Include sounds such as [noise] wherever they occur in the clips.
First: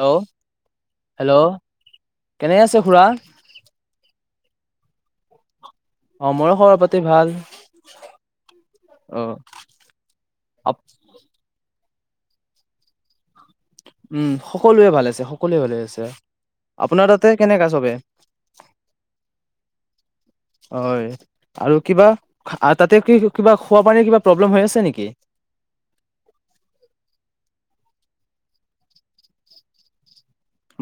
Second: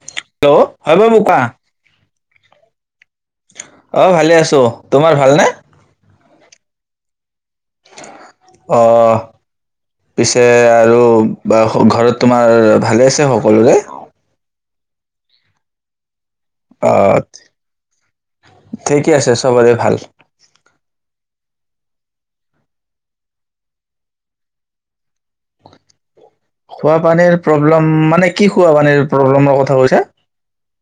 Hello hello বপা। কেনে আছে খুৰা অ, ভালে আছ তোমাৰ ভালনে? অ, ময়ো খবৰ পাতি ভাল। অ, পিছে আপ- আৰু বা ঘৰত তোমাৰ ভালে আছে সক কৰিব উম সকলোৱে ভালে আছে সকলোৱে ভালে আছে। অ, আপোনাৰ তাতে কেনেকা চবে ঠিকেই আছে চবৰে ভাল। হয় আৰু কিবা, আ তাতে কি কিবা খোৱা পানীৰ কিবা প্ৰব্লেম হৈ আছে নেকি? খোৱাপানীৰ প্ৰব্লেম মানে কি খোৱাপানীৰ প্ৰব্লেমৰ কথা কৈছা।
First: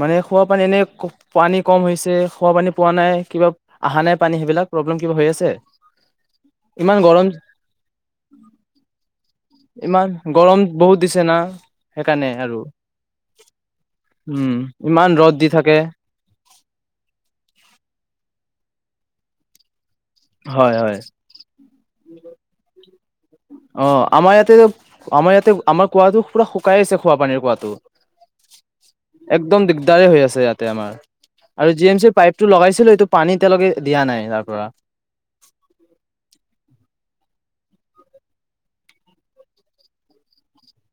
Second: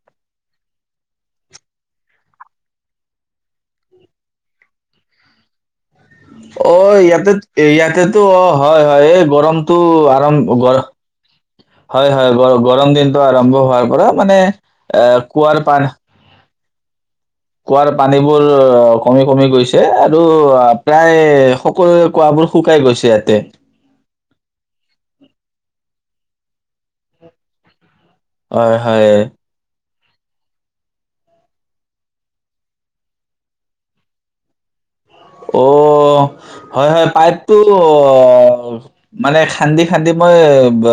মানে খোৱা পানী এনে, পানী কম হৈছে, খোৱা পানী পোৱা নাই, কিবা অহা নাই পানী সেইবিলাক প্ৰব্লেম কিবা হৈ আছে। ইমান অ', গৰম ইয়াতে ইয়াতেতো অ, হয় হয় এই গৰম ইমান আৰম্ভ গৰম গৰ, বহুত দিছে না হয় সেইকাৰণে হয় গ আৰু গৰম দিনটো আৰম্ভ হোৱাৰ পৰা মানে, উম এ ইমান ৰ'দ দি কুঁৱাৰ থাকে পাৰ পানীবোৰ কমি কমি গৈছ এ আৰু, হয় হয় প্ৰায় সকলোৱে কুৱাঁবোৰ শুকাই গৈছে ইয়াতে। অ আমাৰ ইয়াতে আমাৰ ইয়াতে আমাৰ কুঁৱাটো পুৰা শুক কাইছে খোৱা পানীৰ কুৱাঁটো। হয় হয় একদম দিগ হৈ আছে ইয়াতে আমাৰ, আৰু জি এম চিৰ পাইপটো লগাইছিলোঁ সিটো পানী এতিয়ালৈকে দিয়া নাই তাৰ পৰা। অ', হয় হয় পাইপটো, অ, মানে খান্দি খান্দি মই ব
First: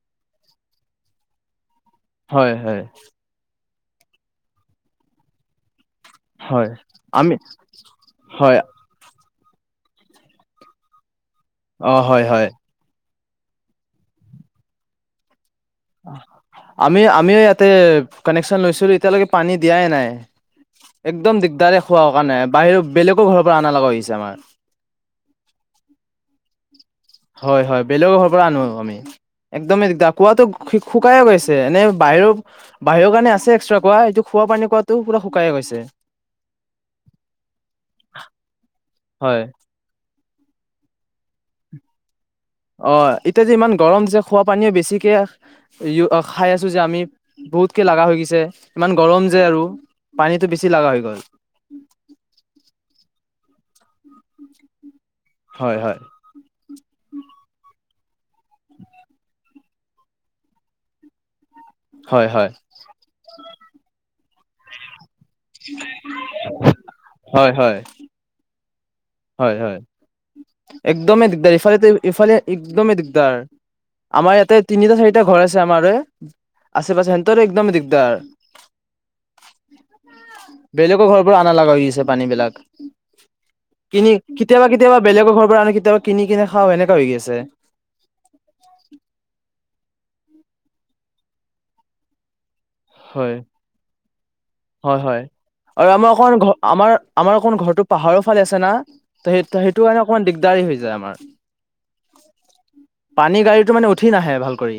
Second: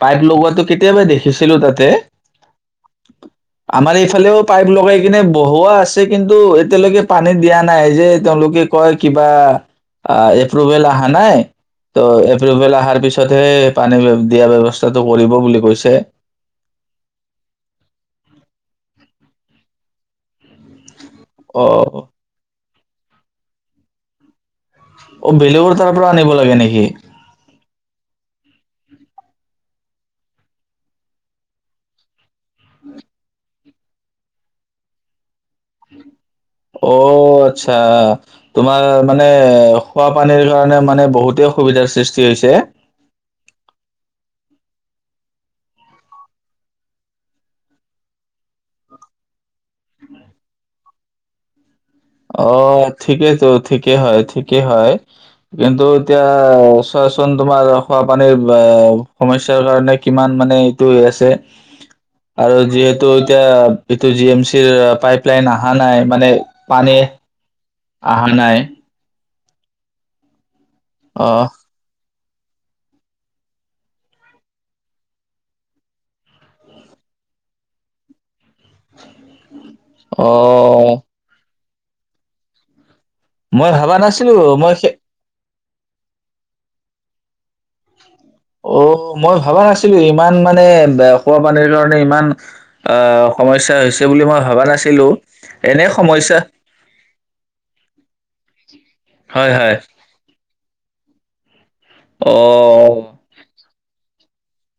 পাইপ লগোৱাটো কেতিয়াবা দেখিছিলো তাত হয় হয়। আমাৰ এইফালেও পাইপ লগাই কিনে বহুঁৱা আছ কিন্তু হয় এতিয়ালৈকে পানী আমি দিয়া নাই যে হয় তেওঁলোকে এ কিবা, এপ্ৰুভেল আহা নাই। অ হয় হয় এপ্ৰুভেল আহাৰ পিছত তাতে পানী দিয়া ব্যৱস্থাটো কৰিব বুলি কৈছ আমি আমি ইয়াতে কানেকশ্যন লৈছিলো এতিয়ালৈকে পানী দিয়াই নাই। একদম দিগদাৰে অ' খোৱা কাৰণে, বাহিৰ বেলেগ আকৌ ঘৰৰ পৰা আনা লগা হৈছে মাছ অ বেলেগৰ তাৰ পৰা আনিব লাগে নেকি? হয় হয় বেলেগৰ ঘৰৰ পৰা আনো আমি একদমে দিগদাৰ কোৱাটো শুকাই গৈছে এনে বাহিৰ বাহিৰৰ কাৰণে আছে এক্সট্ৰা কোৱা এইটো খোৱা পানী কোৱাটো পুৰা শুকাই গৈছে। অ আচ্ছা তোমাৰ মানে হয় খোৱা মানে এইবিলাকৰ কাৰণে মানে বহুতে অসুবিধ সৃষ্ অ, এতিয়া যে ইমান গৰম যে, খোৱা পানীয়ে বেছিকৈ খাই আছোঁ যে আমি, বহুতকৈ লগা হৈ গৈছে। ইমান গৰম যে আৰু, পানীটো বেছি লগা হৈ গ'ল। অ ঠিকেইেতো, ঠিকেই হয়, ঠিকেই হয়। হয় কিন্তু হয় এতিয়া চোৱাচোন তোমাৰ খোৱাাপানীৰ বা, সমস্যাৰ কাৰণে কিমান মানে এইটো হৈ আছে? হয় হয় আৰু যিহেতু এতিয়া টো জি এম চিৰ পাইপ প্লাই অহা নাই মানে পালে হয় হয় আহা নাই হয় হয়। একদমেই অ', দিগদাৰি। ইফালেটো, ইফালে একদমেই দিগদাৰ। আমাৰ ইয়াতে তিনিটা চাৰিটা ঘৰ আছে আমাৰে, আশে পাশে। সিহঁতৰো একদমেই দিগদাৰ। অ। না লগা হৈ আছে পানী বিলাক। ম‌ই ডা কিনি, কেতিয়াবা কেতিয়াবা বেলেগৰ ঘৰৰ পৰা আনি কেতিয়াবা কিনি কিনে খাওঁ এনেকা হৈ আছে। টো ইমান মানে খোৱা পানীৰ কাৰণে ইমান আহ হয় সমস্যা হৈছে বুলি মই ভাবা হয় নাছিলোঁ। হয় এনে আৰু আমাৰ অকণ সমস্যা ভালে আছে না! ত সেই হয়, হয় সেইটো কাৰণে অকমান দিগদাৰি হৈ যায় আমাৰ। অ'। পানী গাড়ীটো মানে উট ঠি নাহে ভাল কৰি।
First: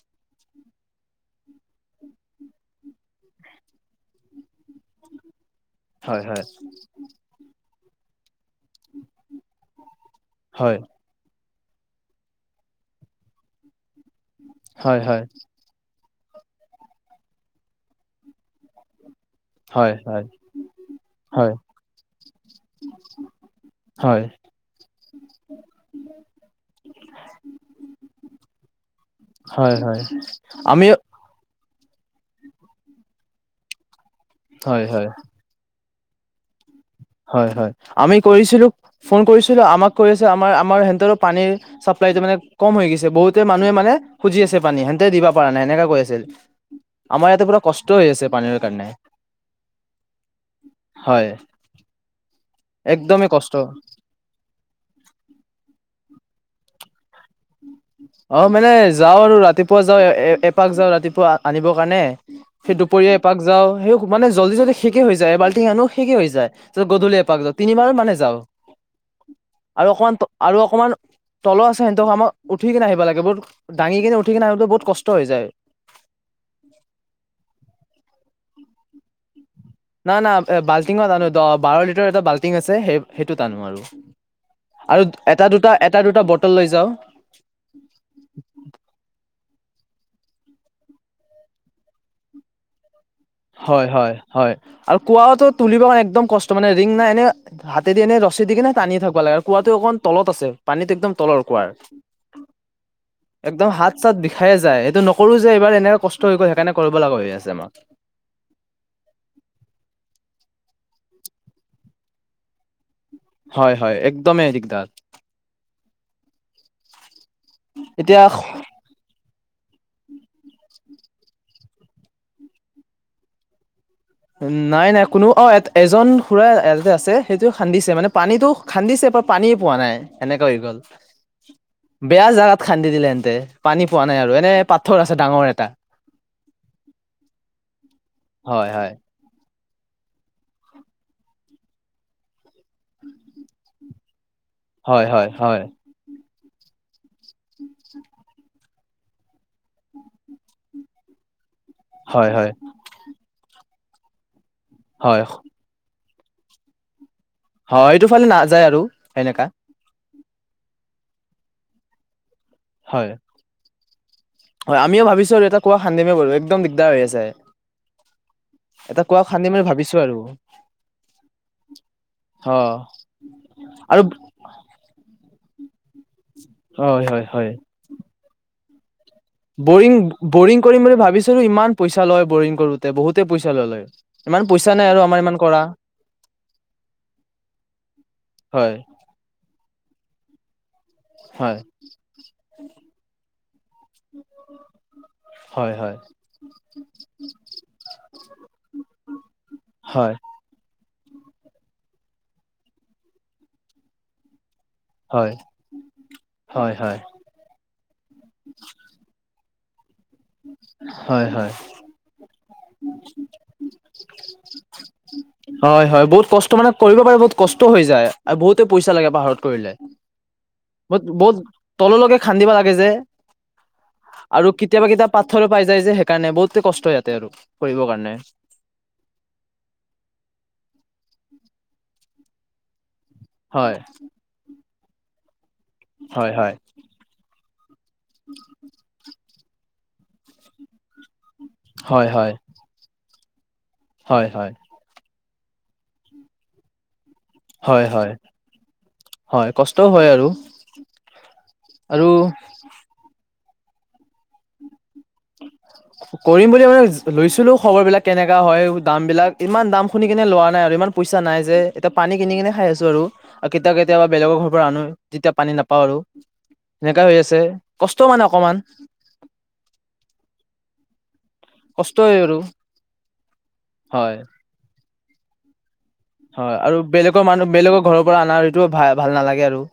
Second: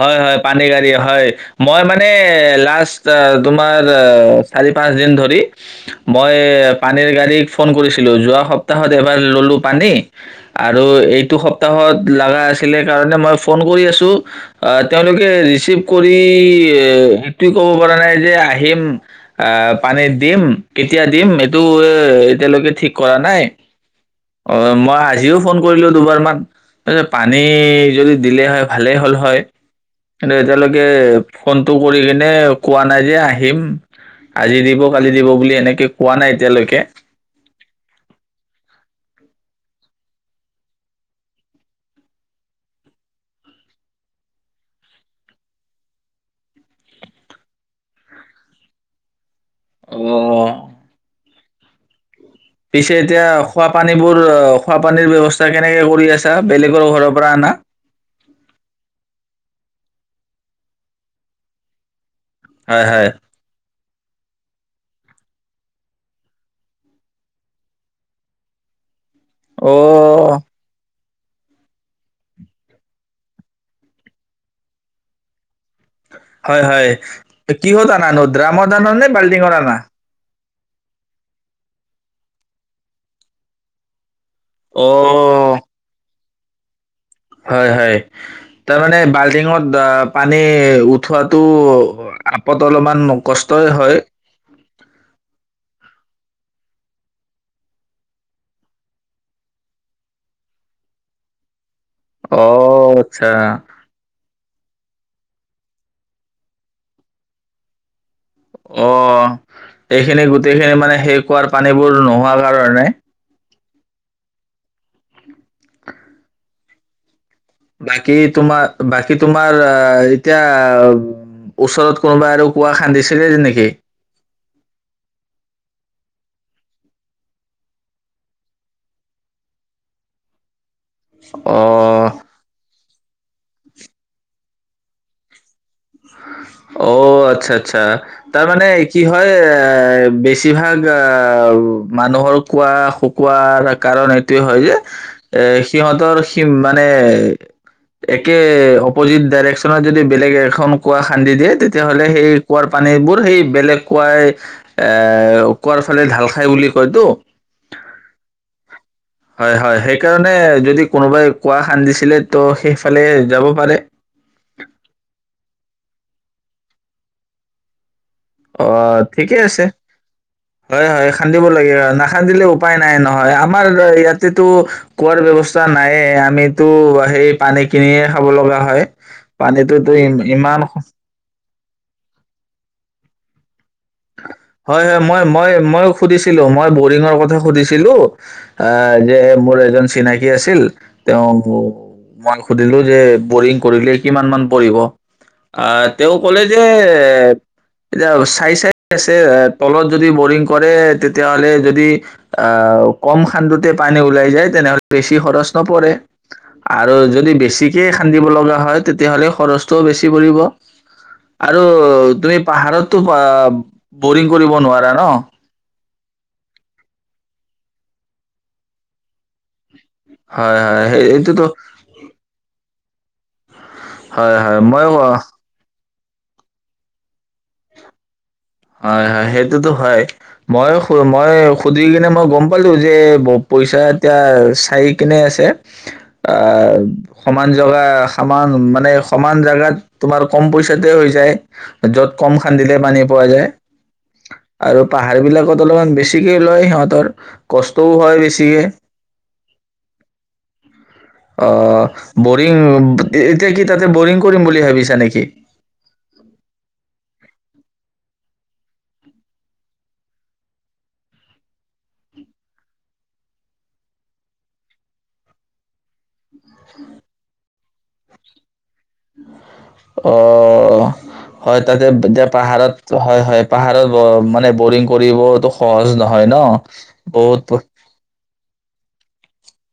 হয় হয়। পানী গাড়ী, হয়। মই মানে নে লাষ্ট অ তোমাৰ চাৰি পাঁচ দিন ধৰি হয় মই হয় পানীৰ গাড়ীত ফোন কৰিছিলোঁ। যোৱা সপ্তাহত এবাৰ ল'লোঁ পানী। হয় আৰু এইটো সপ্ প্তাহত লাগা আছিলে কাৰণে মই ফোন কৰি আছোঁ। অ, হয় হয় তেওঁলোকে ৰিচিভ কৰি, এ সেইটোও ক'ব পৰা নাই যে আহিম। আহ হয় পানী দিম কেতিয়া দিম হয় এইটো এতিয়ালৈকে ঠিক কৰা নাই, হয় অ মই আজিও ফোন কৰিলো দুবাৰমান। পানী যদি দিলে হয়। ভালেই হ'ল হয়। [unintelligible] এতিয়ালৈকে আমি ফোন টো কৰি কেনে কোৱা নাই যে আহিম। আজি দিব, হয় হয় কালি দিব বুলি এনেকে। কোৱা নাই এতিয়া লৈকে। হয় হয়। আমি কৰিছিলোঁ। ফোন কৰিছিলোঁ। আমাক কৈ আছে আমাৰ, আমাৰ হেন্তলৰ পানীৰ চাপ্লাইটো মানে কম হয় হৈ গৈছে। বহুতে মানুহে মানে খুজি আছে পানী হেন্তে দিব পৰা নাই সেনেকে কৈ আছে। আমাৰ ইয়াতে পোৰা কষ্ট হৈ আছে পানীৰ কাৰণে। অহ। হয়। পিছে এতিয়া একদমেই কষ্ট খোৱাপানী বোৰ, অ খোৱাপানীৰ ব্যৱস্থা কেনেকে কৰি আছ? [unintelligible] বেলেগৰ ঘৰ পৰা অনা? অ মানে যাওঁ আৰু ৰাতিপ। পুৱা যাওঁ, এপাক যাওঁ ৰাতিপুৱা আনিবৰ কাৰণে। সেই হয় হয় দুপৰীয়া এপাক যাওঁ। সেই। মানে জল্দি-জল্দি শেষে হৈ যায়। এবলটিং আনো শেষে হৈ যায়। তাৰিছত গধূলি এপাক যাওঁ, তিনিবাৰ মানো যাওঁ। অ আৰু অকমান ত আৰু অকমান। তল আছে সিহঁতক [unintelligible] উঠি কেনে আহিব লাগে। [unintelligible] দাঙি কেনে উঠি কেনে [unintelligible] বহুত কষ্ট হৈ যায়। হয় হয়। কিহত আনা নো? দ্ৰাম মত আনানে? বালটিংত আনা? না না এ বাল্টিঙত আটনো দ বাৰ লিটাৰ এটা বাল্টিং আছে সেই সেইটোত আনো আৰু। অ আৰু এটা দুটা, এটা দুটা বৰ হোটেল লৈ যাওঁ। টিঙত পানী উঠোৱাটো আপত অলপমান হয়, হয়, হয় আৰু কোৱাটো তুলিব কাৰণে একদম কষ্ট মানে ৰিং নাই এনে হাতেদি এনে ৰছী দি কিনে টানি থাকিব লাগে। কুঁৱাতটো অকণ তলত আ পানীটো একদম তলৰ কুৱাৰ। অ আচ্ছা একদম হাত-চাত বিষায়ে যায় সেইটো নক সৰু যে এইবাৰ এনেকে কষ্ট হৈ গ'ল সেইকাৰণে কৰিব লগা হৈ আছে আমাক। অ এইখিনি গোটেইখিনি মানে সেই কুঁৱাৰ পানীবোৰ নোহোৱা কাৰণে হয় হয় একদমেই দিগদাৰ বাকী এতিয়া তোমাৰ, বাকী তোমাৰ আহ এতিয়া ওচৰত কোনোবা আৰু কুঁৱা খান্দিছিলে নেকি? নাই নাই কোনো, অ এজন খুৰা এয়াতে আছে সেইটো খান্দিছে মানে পানীটো খান্দিছে বাত পানীয়ে পোৱা নাই সেনেকা হৈ গ'ল। অ', বেয়া জেগাত খান্দি দিলেহেতে পানী পোৱা নাই আৰু এনে পাথৰ আছে ডাঙৰ এটা অ আচ্ছা আচ্ছা তাৰমানে কি হয় হয় বেছিভাগ মানুহৰ কোৱা শুকোৱাৰ কাৰণ োৱ হয় যে হয় এ হয় সিহঁতৰ কিম মানে একে অপজিত ডাইৰেকশ্যনত যদি বেলেগ এখন কুৱা খান্দি দিয়ে তেতিয়াহ'লে সেই হয় হয় কুঁৱাৰ পানীবোৰ সেই বেলেগ কোৱাই এ হয় কাল ঢাল খাই বুলি কয় তো হয় এইটো ফালে নাযায় আৰু সেনেকা হয় হয় সেই সেইকাৰণে যদি কোনোবাই কোৱা সান্দিছিলে ত' সেইফালে হয় যাব পাৰে হয় আমিও ভাবিছো আৰু এটা কুৱা খান্দিমে বাৰু একদম দিগদাৰ হৈ আছে অ এটা কুঁৱা ঠিকে খান্দিম আছে বুলি ভাবিছো আৰু হয় হয় খান্দিব লাগে নাখান্দিলে অ উপায় নাই নহয় আমাৰ আৰু ইয়াতেতো কোৱাৰ ব্য্ৱস্থা া নাইে আ আমিতো হয় হয় সেই হয় পানী কিনিয়ে খাব লগা হয় পানীটোতো বৰিং ইম- বৰিং ইমান কৰিম বুলি ভাবিছিলো ইমান পইচা লয় বৰিং কৰোতে বহুতেই পইচা লয় লয় ইমান পইচা হয় নাই আৰু হয় আমাৰ মই ইমান মই কৰা মইো সুধিছিলো মই বৰিঙৰ কথা সুধিছিলো হয় যে মোৰ এজন চিনাকি কি আছিল তেওঁ হয় মই সুধিলো যে বৰিং ক হয় হয় তলত যদি হয় বৰিং কৰে তেতিয়াাহলে যদি আহ কম খান্দতে পানী ওলাই যায় তেনেহলে বেছি হয় খৰচ নপৰে হয় আৰু হয় যদি বেছি এক খান্দিব লগা হয় তেতিয়াহ'লে খৰচটোও বেছি কি কৰিব হয় হয় আৰু তুমি পাহাৰতো অ বৰিং কৰিব নোৱাৰা ন অঁ হয় হয় বহুত কষ্ট মানে কৰিব পাৰে বহুত কষ্ট হৈ যায় আৰু বহুতে পইচা লাগে পাহাৰত কৰিলে হয় হয় এইটোতো এইযে হয় আৰু হয় মই কেতিয়াবা কেতিয়া পাথৰ পাই যায় যে কাৰণে বহুত কষ্ট ইয়াতে আৰু পঢ়ৰ কাৰণে হয় হয় সেইটোতো হয় মই মই সুধি কিনে মই গম পালো যে বহ হয় পইচা এতিয়া হাৰি কিনে আছে। হয় হয় আহ সমান জেগা সমান মানে সমান জোগাত তোমাৰ কম পইচাতে হৈ যায়। হয় যত কম হয় খান্দিলে মানি পোৱা যায় হয় হয় আৰু পাহাৰ বিলাক কত অলপমান বেছিকে লয় সিহঁতৰ হয় কষ্টও হয় বেছিকে হয় কষ্টও হয় আৰু অ আৰু বৰিং এতিয়া কি তাতে বৰিং কৰিম বুলি ভাবি নেকি কি কৰিম বুলি আাক লৈছিলো খবৰ বিলাক কেনেককা হয় দাম বিলাক ইমান দাম শুনি কিনে লোৱা নাই আৰু ইমান পইচা নাই যে এতিয়া পানী কিনি কিনে খাই আছো আৰু কেতিয়াবা কেতিয়াবা বেলেগৰ ঘৰ পৰা আনো যেতিয়া পানী নাপাওঁ আৰু এনেকা হৈ আছে। কষ্ট মানে অকমান অ হয় তাতে কষ্টই এতিয়া আৰু পাহাৰত হয় হয় পাহাৰত হয় মানে বৰিং কৰিবতটো সহজ নহয় ন। হয় আৰু বেলেগৰ বহুত মানুহ বেলেগৰ ঘৰৰ পৰা অনা ঋটো ভাল ভাল নালাগে আৰু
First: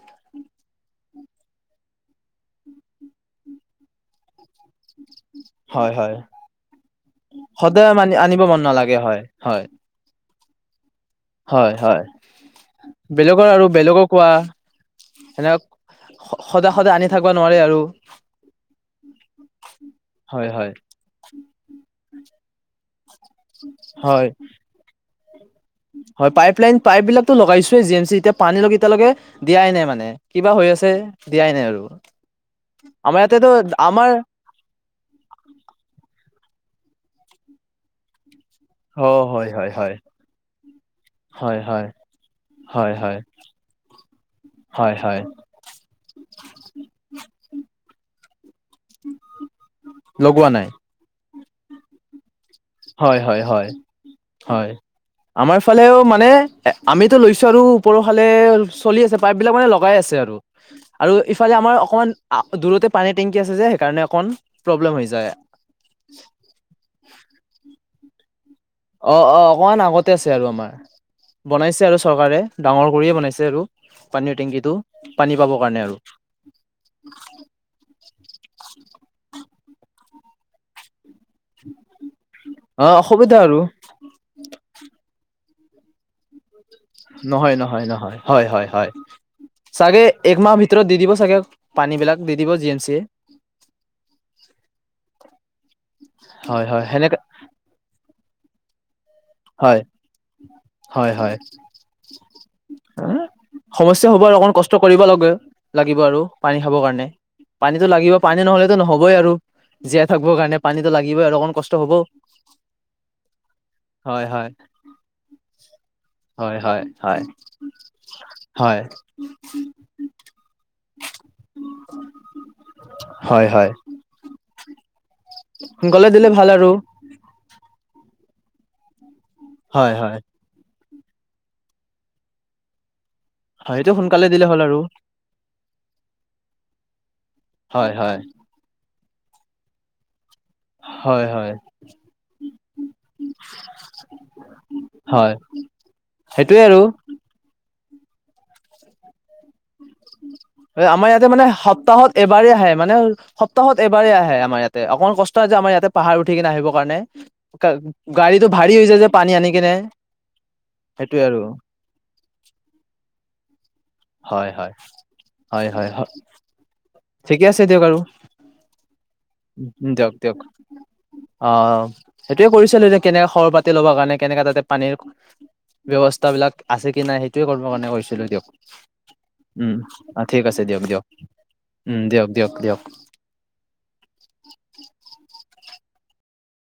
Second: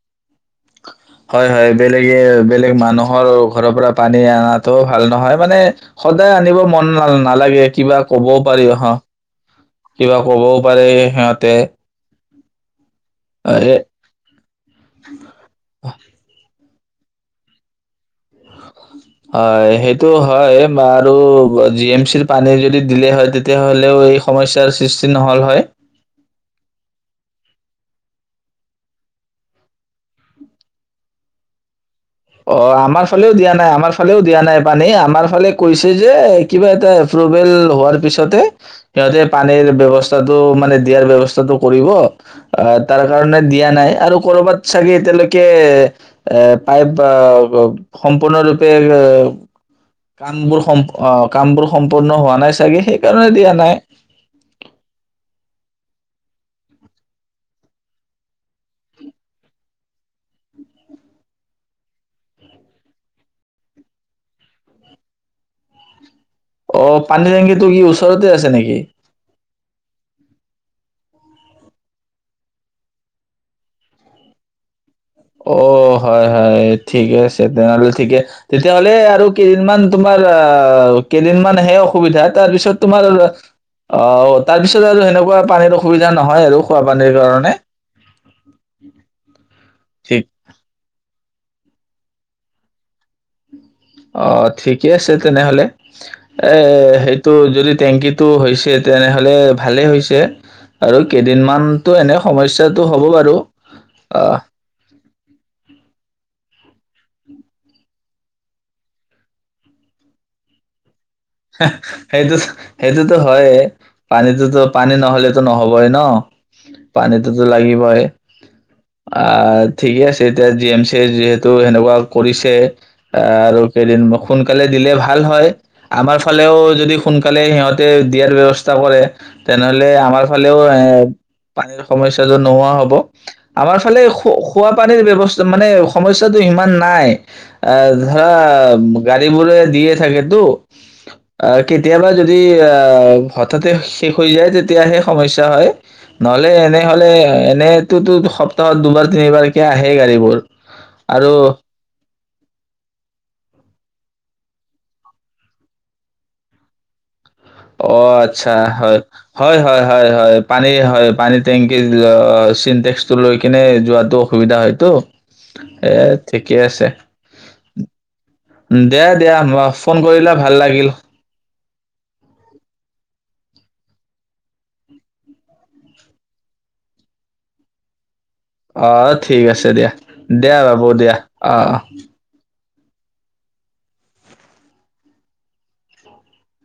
হয় হয় বেলেগে বেলেগ মানুহৰ ঘৰৰ পৰা পানী অনাতো ভাল নহয়। মানে হয় হয় সদায় আনিব মন নাল নালাগে সদায় কিবা মানি ক'বও আনিব মন পাৰি হহ নালাগে হয় হয় কিবা ক'বও পাৰেি সিহঁতে [inaudible] বেলেগৰ আৰু এ বেলেগক কোৱা সেনেকৈ সদায় সদায় আনি থাকিব নোৱাৰে আৰু হয় সেইটো হয় আৰু জি এম চিৰ পানী যদি দিলে হয় তেতিয়াহ'লেও এই হয় সমস্যাৰ সৃষ্টি নহল হয় হয় পাইপ লাইন পাইপ বিলাকো লগাইছোে জি এম চি এতিয়া পানী লগ এতিয়ালৈকে দিয়াই নাই মানে কিবা হৈ আছে দিয়াই নাই আৰু অঁ আমাৰ ফালেও দিয়া নাই আমাৰ ফালেও দিয়া নাই পানী আমাৰ ফালে কৈছে যে কিবা এটা এপ্ৰোভেল হোৱাৰ পিছতে অ সিহঁতে হয় পানীৰ হয় হয় ব্যৱস্থাৰ মানে দিয়াৰ ব্যৱস্থাটোৰ হয় কৰিব হয় আঁহ হয় তাৰ হয় কাৰণে দিয়া নাই আৰু কৰবাত চাগে হয় হয় এতিয়ালৈকে এ পাইপ সম্পূৰ্ণৰূপে লগোৱা কণবোৰ নাই সম কাম বোৰ সম্পূৰ্ণ হোৱা নাই চাগে হয় সেইকাৰণে হয় দিয়া হয় নাই হয় আমাৰ ফালেও মানে আমিতো লৈছো আৰু ওপৰৰ ফালে চলি আছে পাইপ বিলাক মানে লগাই আছে আৰু আৰু ইফালে আমাৰ অকমান দূৰতে পানীৰ টেংকি আছে যে সেইকাৰণে অকমান প্ৰব্লেম হৈ যায় অ পানী টেংকিটো কি আছে নেকি অঁ অঁ অকনমান আগতে আছে আৰু আমাৰ বনাইছে আৰু চৰকাৰে ডাঙৰ কৰিয়ে বনাইছে আৰু পানীয় টেংকিটো পানী পাবৰ কাৰণে অঁ আৰু হয় হয় ঠিকে আছে তেনেহ'লে ঠিকে তেতিয়াহ'লে আৰু কেইদিনমান তোমাৰ আঁহ কেইদিনমানহে অসুবিধাত তাৰ পিছত অ তোমাৰ অসুবিধা আৰু অঁ তাৰপিছত আৰু সেনেকুৱা পানীৰ অসুবিধা নহয় আৰু খোৱা পানীৰ কাৰণে নহয় নহয় নহয় হয় হয় চাগে ঠিক এক মাহ ভিতৰত দি দিব চাগে চাগে পানী বিলাক দি দিব জি এম চি অঁ ঠিকে আছে তেনেহলে এ হয় হয় সেনেকে সেইটো যদি টেংকিত তটো হৈছে তেনেহ'লে হয় ভালেই হৈছে আৰু হয় হয় কেইদিনমানতো এনে সমস্যাটো হ'ব বাৰু সমস্যা হ'ব আৰু অকণ কষ্ট কৰিব লাগে লাগিব আৰু পানী খাব কাৰণে পানীতটো লাগিব পানী নহলেতো নহবই আৰু জীয়াই থাকিব কাৰণে পানীতটো লাগিব সেইটো, সেইটোতো হয়ে। হয় হয় পানীটোতো পানী নহলেতো নহবই ন? হয় হয় হয় পানীটোতো লাগিবই। হয় আহ ঠিকে আছে এতিয়া জি এম চি যিহেতু, সেনেকুৱা কৰিছে হয় আৰু হয় কেইদিন সোনকালে দিলে ভাল। হয়। সোনকালে আমাৰ দিলে ভাল ফালেও আৰু যদি সোনকালে সিহঁতে দিয়াৰ ব্যৱস্থা কৰে। তেনেহ'লে হয় হয় আমাৰ ফালেও এ পানীৰ সমস্যাটো নোহোৱা হ'ব। হয় আমাৰ সেইটো ফালে সোনকালে দিলে হ'ল আৰু খোৱাাপানীৰ ব্যৱস্থা মানে সমস্যাটো ইমান নাই। হয় আহ হয় ধৰা গাড়ী বোৰে দিয়ে থাকেতো। হয় হয় আহ কেতিয়াবা যদি আহ হঠাতে শেষ হৈ যায় তেতিয়াহে সমস্যা হয় নহলে সেইটোয়ে আৰু এনেহলে এনে এইটোতো সপ্তাহত দুবাৰ তিনিবাৰ কে আহেই গাড়ীবোৰ। আমাৰ ইয়াতে আৰু মানে সপ্তাহত এবাৰেই আহে, মানে সপ্তাহত এবাৰেই আহে আমাৰ ইয়াত। অকমান কষ্ট হয় যে আমাৰ ইয়াতে পাহাৰ উঠি কিনে আহিব কাৰণে। অ', গাড়ীটো আচ্ছা ভাৰী হৈ হয়, যায় যে পানী আনি হয়, কিনে হয়, হয়, হয় পানী হয় সেইটোয়ে পানী আৰু টেংকি চিটেক্সটো লৈ কিনে যোৱাতো হয় অসুবিধা হয় হয়তটো। হয় হয় এ হয় ঠিকে আছে ঠিকে আছে দিয়ক আৰু দে-দিয়া ফোন দিয়ক কৰিলে দিয়ক ভাল লাগিল। অ', সেইটোয়ে কৰিছিলো এতিয়া কেনেকে খবৰ পাতি লব কাৰণে কেনেকা তাতে পানীৰ ব্যৱস্থাবিলাক আছে কি নাই? সেইটোৱে কৰিবৰ কাৰণে কৰিছিলো দিয়ক। আহ ঠিক আছে উম দিয়া ঠিক দিয়া। আছে দিয়ক বাবু দিয়ক দিয়া অ, অ। উম দিয়ক দিয়ক দিয়ক